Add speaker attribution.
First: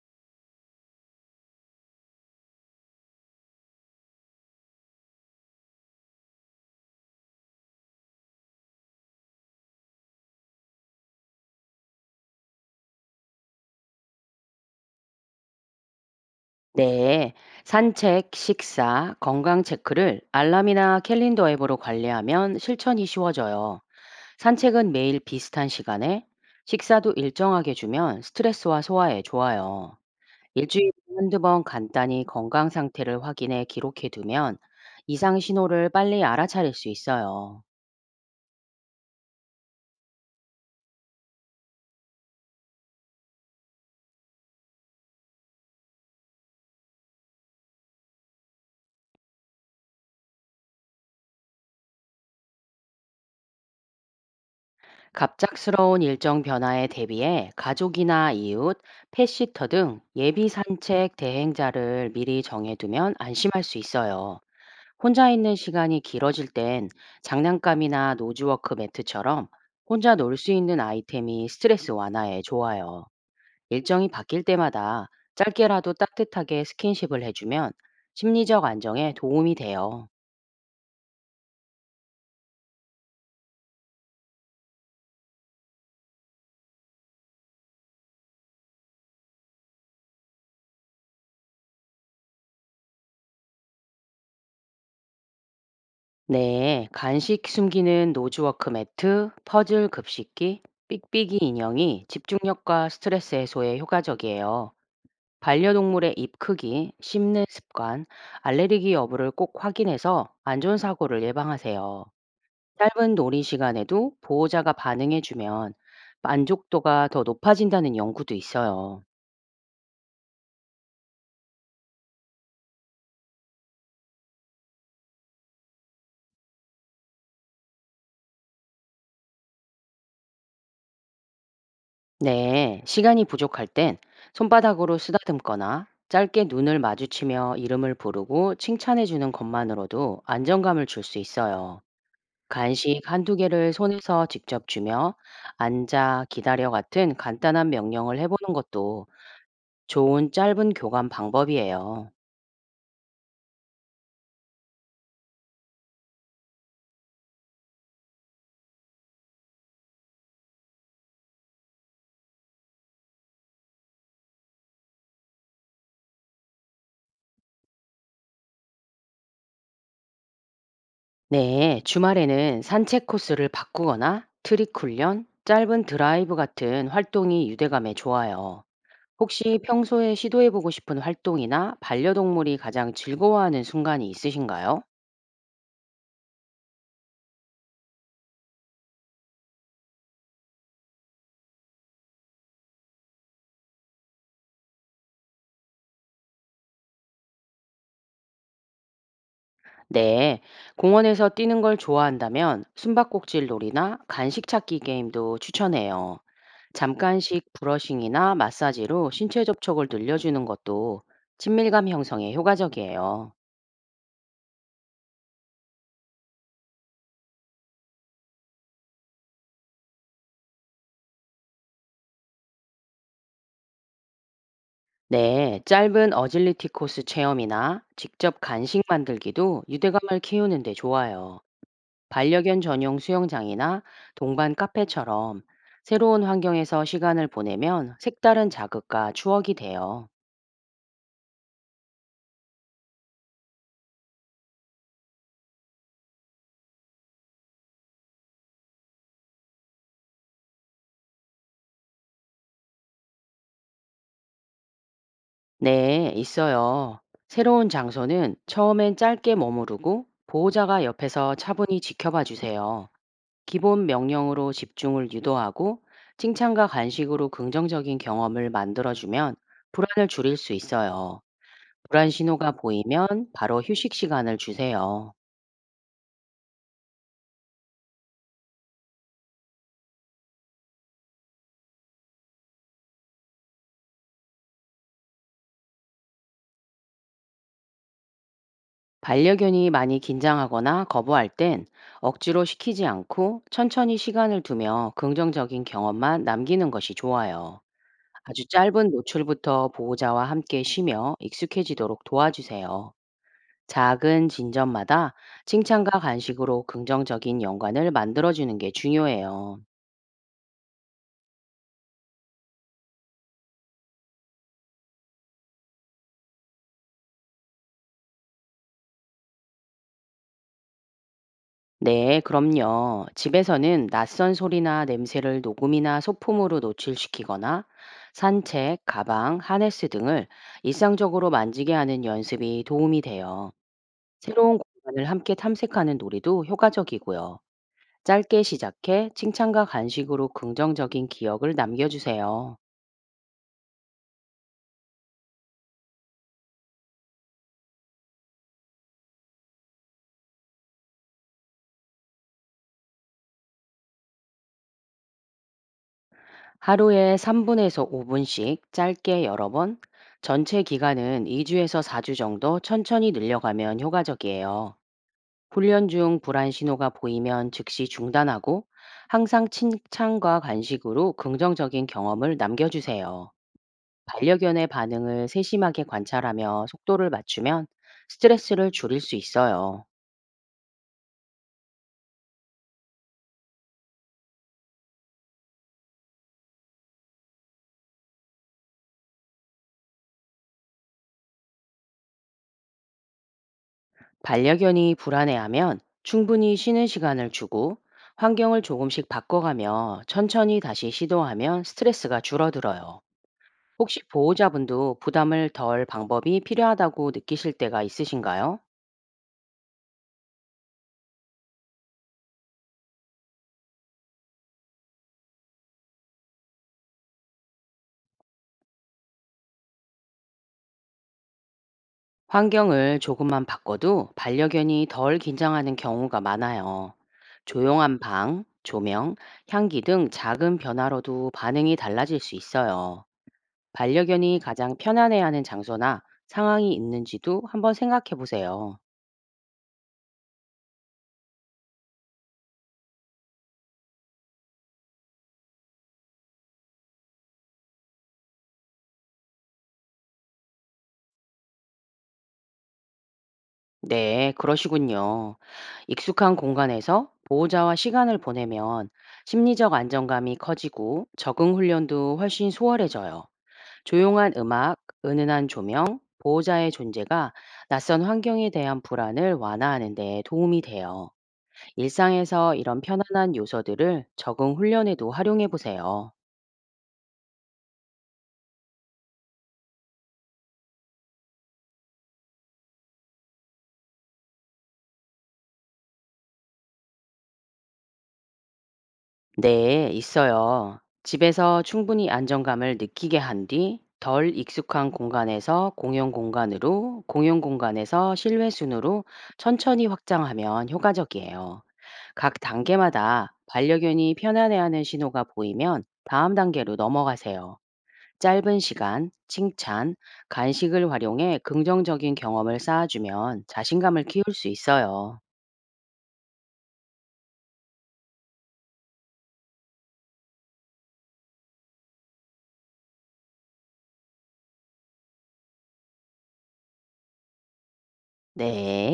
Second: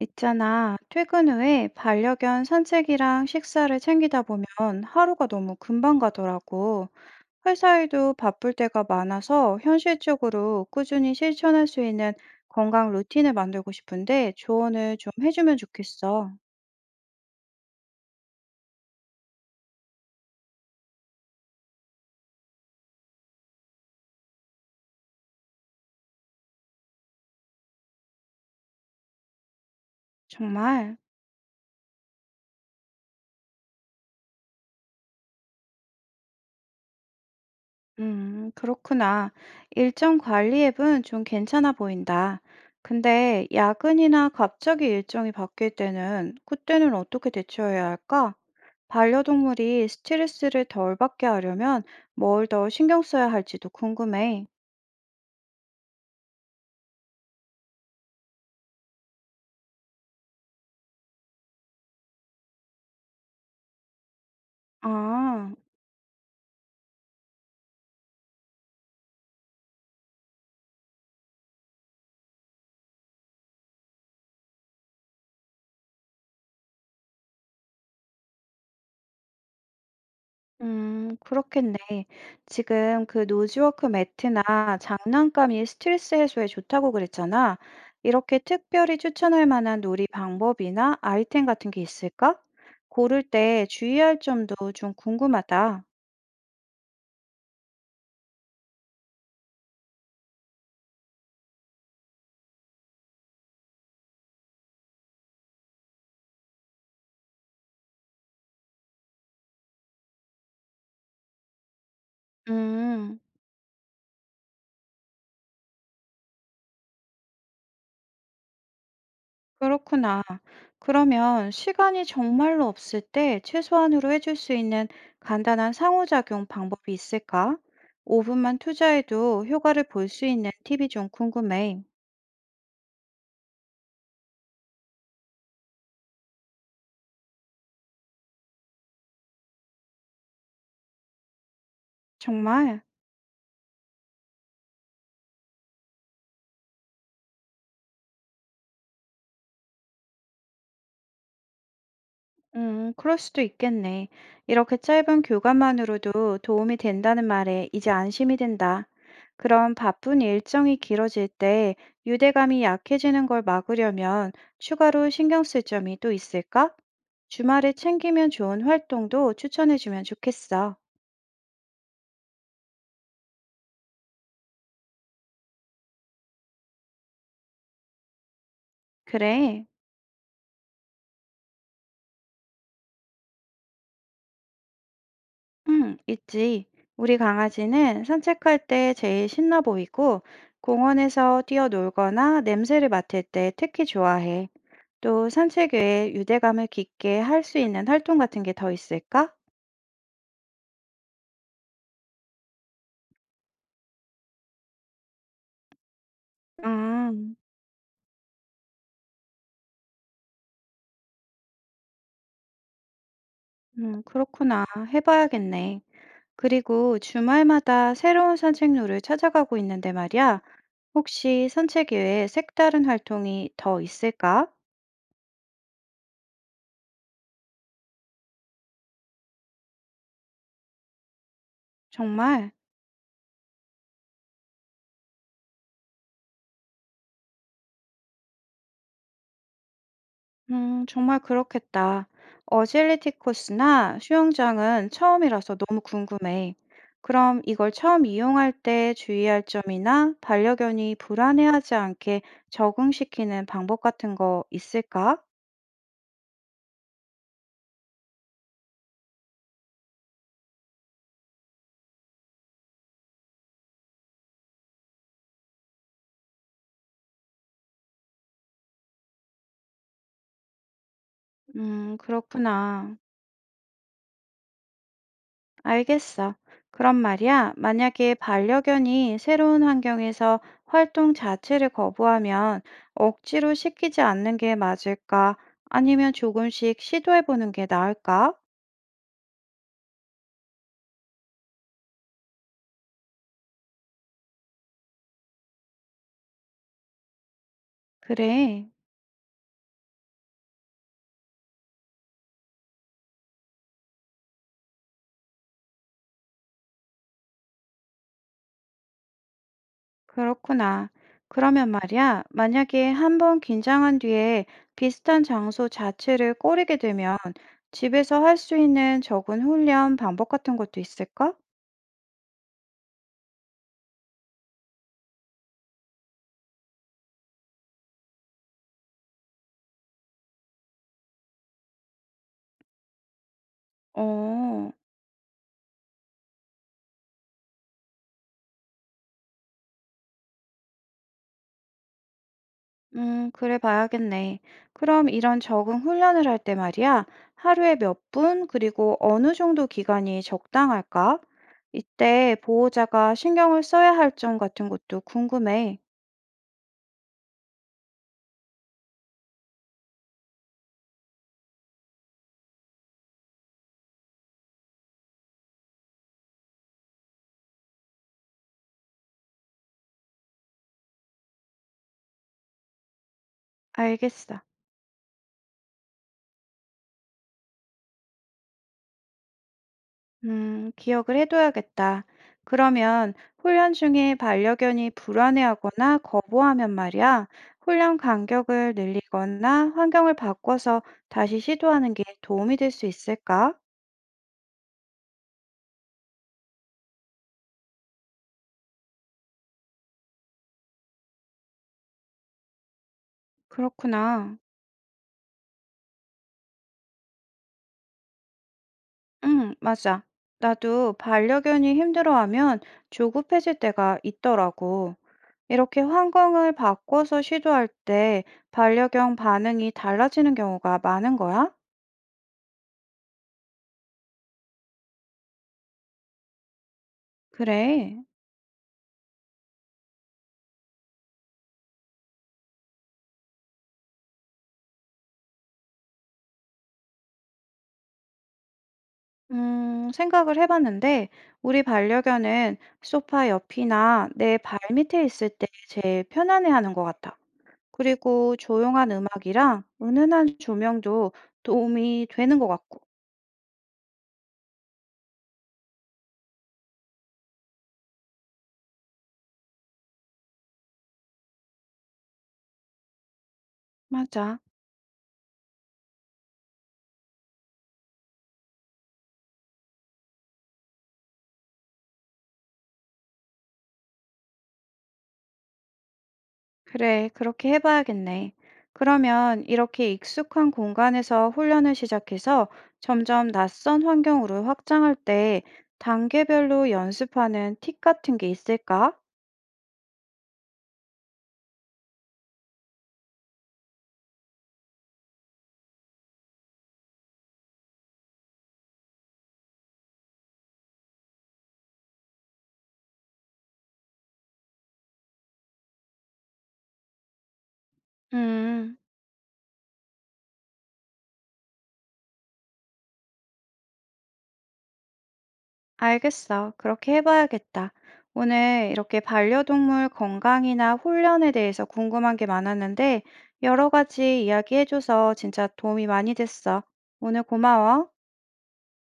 Speaker 1: 있잖아, 퇴근 후에 반려견 산책이랑 식사를 챙기다 보면 하루가 너무 금방 가더라고. 회사 일도 바쁠 때가 많아서 현실적으로 꾸준히 실천할 수 있는 건강 루틴을 만들고 싶은데 조언을 좀 해주면 좋겠어.
Speaker 2: 네, 산책, 식사, 건강 체크를 알람이나 캘린더 앱으로 관리하면 실천이 쉬워져요. 산책은 매일 비슷한 시간에, 식사도 일정하게 주면 스트레스와 소화에 좋아요. 일주일에
Speaker 1: 정말.
Speaker 2: 한두 번 간단히 건강 상태를 확인해 기록해 두면 이상 신호를 빨리 알아차릴 수 있어요.
Speaker 1: 그렇구나. 일정 관리 앱은 좀 괜찮아 보인다. 근데 야근이나 갑자기 일정이 바뀔 때는 그때는 어떻게 대처해야 할까? 반려동물이 스트레스를 덜 받게 하려면 뭘 더 신경 써야 할지도 궁금해.
Speaker 2: 갑작스러운 일정 변화에 대비해 가족이나 이웃, 펫시터 등 예비 산책 대행자를 미리 정해두면 안심할 수 있어요. 혼자
Speaker 1: 아.
Speaker 2: 있는 시간이 길어질 땐 장난감이나 노즈워크 매트처럼 혼자 놀 수 있는 아이템이 스트레스 완화에 좋아요. 일정이 바뀔 때마다 짧게라도 따뜻하게 스킨십을 해주면 심리적 안정에 도움이 돼요.
Speaker 1: 그렇겠네. 지금 그 노즈워크 매트나 장난감이 스트레스 해소에 좋다고 그랬잖아. 이렇게 특별히 추천할 만한 놀이 방법이나 아이템 같은 게 있을까? 고를 때 주의할 점도 좀 궁금하다.
Speaker 2: 네, 간식 숨기는 노즈워크 매트, 퍼즐 급식기, 삑삑이 인형이 집중력과 스트레스 해소에 효과적이에요. 반려동물의 입 크기, 씹는 습관, 알레르기 여부를 꼭 확인해서 안전사고를 예방하세요. 짧은
Speaker 1: 음,
Speaker 2: 놀이 시간에도 보호자가 반응해주면 만족도가 더 높아진다는 연구도 있어요.
Speaker 1: 그렇구나. 그러면 시간이 정말로 없을 때 최소한으로 해줄 수 있는 간단한 상호작용 방법이 있을까? 5분만 투자해도 효과를 볼 수 있는 팁이 좀 궁금해.
Speaker 2: 네, 시간이 부족할 땐 손바닥으로 쓰다듬거나 짧게 눈을 마주치며 이름을 부르고 칭찬해 주는 것만으로도 안정감을 줄 수 있어요.
Speaker 1: 정말?
Speaker 2: 간식 한두 개를 손에서 직접 주며 앉아, 기다려 같은 간단한 명령을 해보는 것도 좋은 짧은 교감 방법이에요.
Speaker 1: 그럴 수도 있겠네. 이렇게 짧은 교감만으로도 도움이 된다는 말에 이제 안심이 된다. 그럼 바쁜 일정이 길어질 때 유대감이 약해지는 걸 막으려면 추가로 신경 쓸 점이 또 있을까? 주말에 챙기면 좋은 활동도 추천해주면 좋겠어.
Speaker 2: 네, 주말에는 산책 코스를 바꾸거나 트릭 훈련, 짧은 드라이브 같은 활동이 유대감에 좋아요. 혹시
Speaker 1: 그래,
Speaker 2: 평소에 시도해보고 싶은 활동이나 반려동물이 가장 즐거워하는 순간이 있으신가요?
Speaker 1: 응, 있지. 우리 강아지는 산책할 때 제일 신나 보이고 공원에서 뛰어놀거나 냄새를 맡을 때 특히 좋아해. 또 산책 외에 유대감을 깊게 할 수 있는 활동 같은 게 더 있을까?
Speaker 2: 네, 공원에서 뛰는 걸 좋아한다면 숨바꼭질 놀이나 간식 찾기 게임도 추천해요.
Speaker 1: 아,
Speaker 2: 잠깐씩 브러싱이나 마사지로 신체 접촉을 늘려주는 것도 친밀감 형성에 효과적이에요.
Speaker 1: 그렇구나. 해봐야겠네. 그리고 주말마다 새로운 산책로를 찾아가고 있는데 말이야. 혹시 산책 외에 색다른 활동이 더 있을까?
Speaker 2: 네, 짧은 어질리티 코스 체험이나 직접 간식 만들기도 유대감을 키우는데 좋아요.
Speaker 1: 정말?
Speaker 2: 반려견 전용 수영장이나 동반 카페처럼 새로운 환경에서 시간을 보내면 색다른 자극과 추억이 돼요.
Speaker 1: 정말 그렇겠다. 어질리티 코스나 수영장은 처음이라서 너무 궁금해. 그럼 이걸 처음 이용할 때 주의할 점이나 반려견이 불안해하지 않게 적응시키는 방법 같은 거 있을까?
Speaker 2: 네, 있어요. 새로운 장소는 처음엔 짧게 머무르고 보호자가 옆에서 차분히 지켜봐 주세요. 기본 명령으로 집중을 유도하고 칭찬과 간식으로 긍정적인 경험을 만들어주면 불안을 줄일 수 있어요. 불안 신호가
Speaker 1: 그렇구나.
Speaker 2: 보이면 바로 휴식 시간을 주세요.
Speaker 1: 알겠어. 그럼 말이야, 만약에 반려견이 새로운 환경에서 활동 자체를 거부하면 억지로 시키지 않는 게 맞을까? 아니면 조금씩 시도해 보는 게 나을까?
Speaker 2: 반려견이 많이 긴장하거나 거부할 땐 억지로 시키지 않고 천천히 시간을 두며 긍정적인 경험만 남기는 것이 좋아요. 아주
Speaker 1: 그래,
Speaker 2: 짧은 노출부터 보호자와 함께 쉬며 익숙해지도록 도와주세요. 작은 진전마다 칭찬과 간식으로 긍정적인 연관을 만들어주는 게 중요해요.
Speaker 1: 그렇구나. 그러면 말이야, 만약에 한 번 긴장한 뒤에 비슷한 장소 자체를 꺼리게 되면 집에서 할 수 있는 적은 훈련 방법 같은 것도 있을까?
Speaker 2: 네, 그럼요. 집에서는 낯선 소리나 냄새를 녹음이나 소품으로 노출시키거나 산책, 가방, 하네스 등을 일상적으로 만지게 하는 연습이 도움이 돼요. 새로운
Speaker 1: 어,
Speaker 2: 공간을 함께 탐색하는 놀이도 효과적이고요. 짧게 시작해 칭찬과 간식으로 긍정적인 기억을 남겨주세요.
Speaker 1: 그래 봐야겠네. 그럼 이런 적응 훈련을 할 때 말이야, 하루에 몇 분, 그리고 어느 정도 기간이 적당할까? 이때 보호자가 신경을 써야 할 점 같은 것도 궁금해.
Speaker 2: 하루에 3분에서 5분씩 짧게 여러 번, 전체 기간은 2주에서 4주 정도 천천히 늘려가면 효과적이에요. 훈련 중 불안 신호가 보이면 즉시 중단하고 항상 칭찬과 간식으로 긍정적인 경험을 남겨주세요.
Speaker 1: 알겠어.
Speaker 2: 반려견의 반응을 세심하게 관찰하며 속도를 맞추면 스트레스를 줄일 수 있어요.
Speaker 1: 기억을 해둬야겠다. 그러면 훈련 중에 반려견이 불안해하거나 거부하면 말이야, 훈련 간격을 늘리거나 환경을 바꿔서 다시 시도하는 게 도움이 될 수 있을까?
Speaker 2: 반려견이 불안해하면 충분히 쉬는 시간을 주고 환경을 조금씩 바꿔가며 천천히 다시 시도하면 스트레스가 줄어들어요. 혹시
Speaker 1: 그렇구나.
Speaker 2: 보호자분도 부담을 덜 방법이 필요하다고 느끼실 때가 있으신가요?
Speaker 1: 응, 맞아. 나도 반려견이 힘들어하면 조급해질 때가 있더라고. 이렇게 환경을 바꿔서 시도할 때 반려견 반응이 달라지는 경우가 많은 거야?
Speaker 2: 환경을 조금만 바꿔도 반려견이 덜 긴장하는 경우가 많아요.
Speaker 1: 그래.
Speaker 2: 조용한 방, 조명, 향기 등 작은 변화로도 반응이 달라질 수 있어요. 반려견이 가장 편안해하는 장소나 상황이 있는지도 한번 생각해 보세요.
Speaker 1: 생각을 해봤는데, 우리 반려견은 소파 옆이나 내 발 밑에 있을 때 제일 편안해하는 것 같아. 그리고 조용한 음악이랑 은은한 조명도 도움이 되는 것 같고.
Speaker 2: 네, 그러시군요. 익숙한 공간에서 보호자와 시간을 보내면 심리적 안정감이 커지고 적응 훈련도 훨씬 수월해져요. 조용한
Speaker 1: 맞아.
Speaker 2: 음악, 은은한 조명, 보호자의 존재가 낯선 환경에 대한 불안을 완화하는 데 도움이 돼요. 일상에서 이런 편안한 요소들을 적응 훈련에도 활용해 보세요.
Speaker 1: 그래, 그렇게 해봐야겠네. 그러면 이렇게 익숙한 공간에서 훈련을 시작해서 점점 낯선 환경으로 확장할 때 단계별로 연습하는 팁 같은 게 있을까?
Speaker 2: 네, 있어요. 집에서 충분히 안정감을 느끼게 한 뒤 덜 익숙한 공간에서 공용 공간으로, 공용 공간에서 실외 순으로 천천히 확장하면 효과적이에요. 각 단계마다 반려견이 편안해하는 신호가 보이면 다음 단계로 넘어가세요. 짧은
Speaker 1: 음.
Speaker 2: 시간, 칭찬, 간식을 활용해 긍정적인 경험을 쌓아주면 자신감을 키울 수 있어요.
Speaker 1: 알겠어. 그렇게 해봐야겠다. 오늘 이렇게 반려동물 건강이나 훈련에 대해서 궁금한 게 많았는데, 여러 가지 이야기해줘서 진짜 도움이 많이 됐어. 오늘 고마워.
Speaker 2: 네.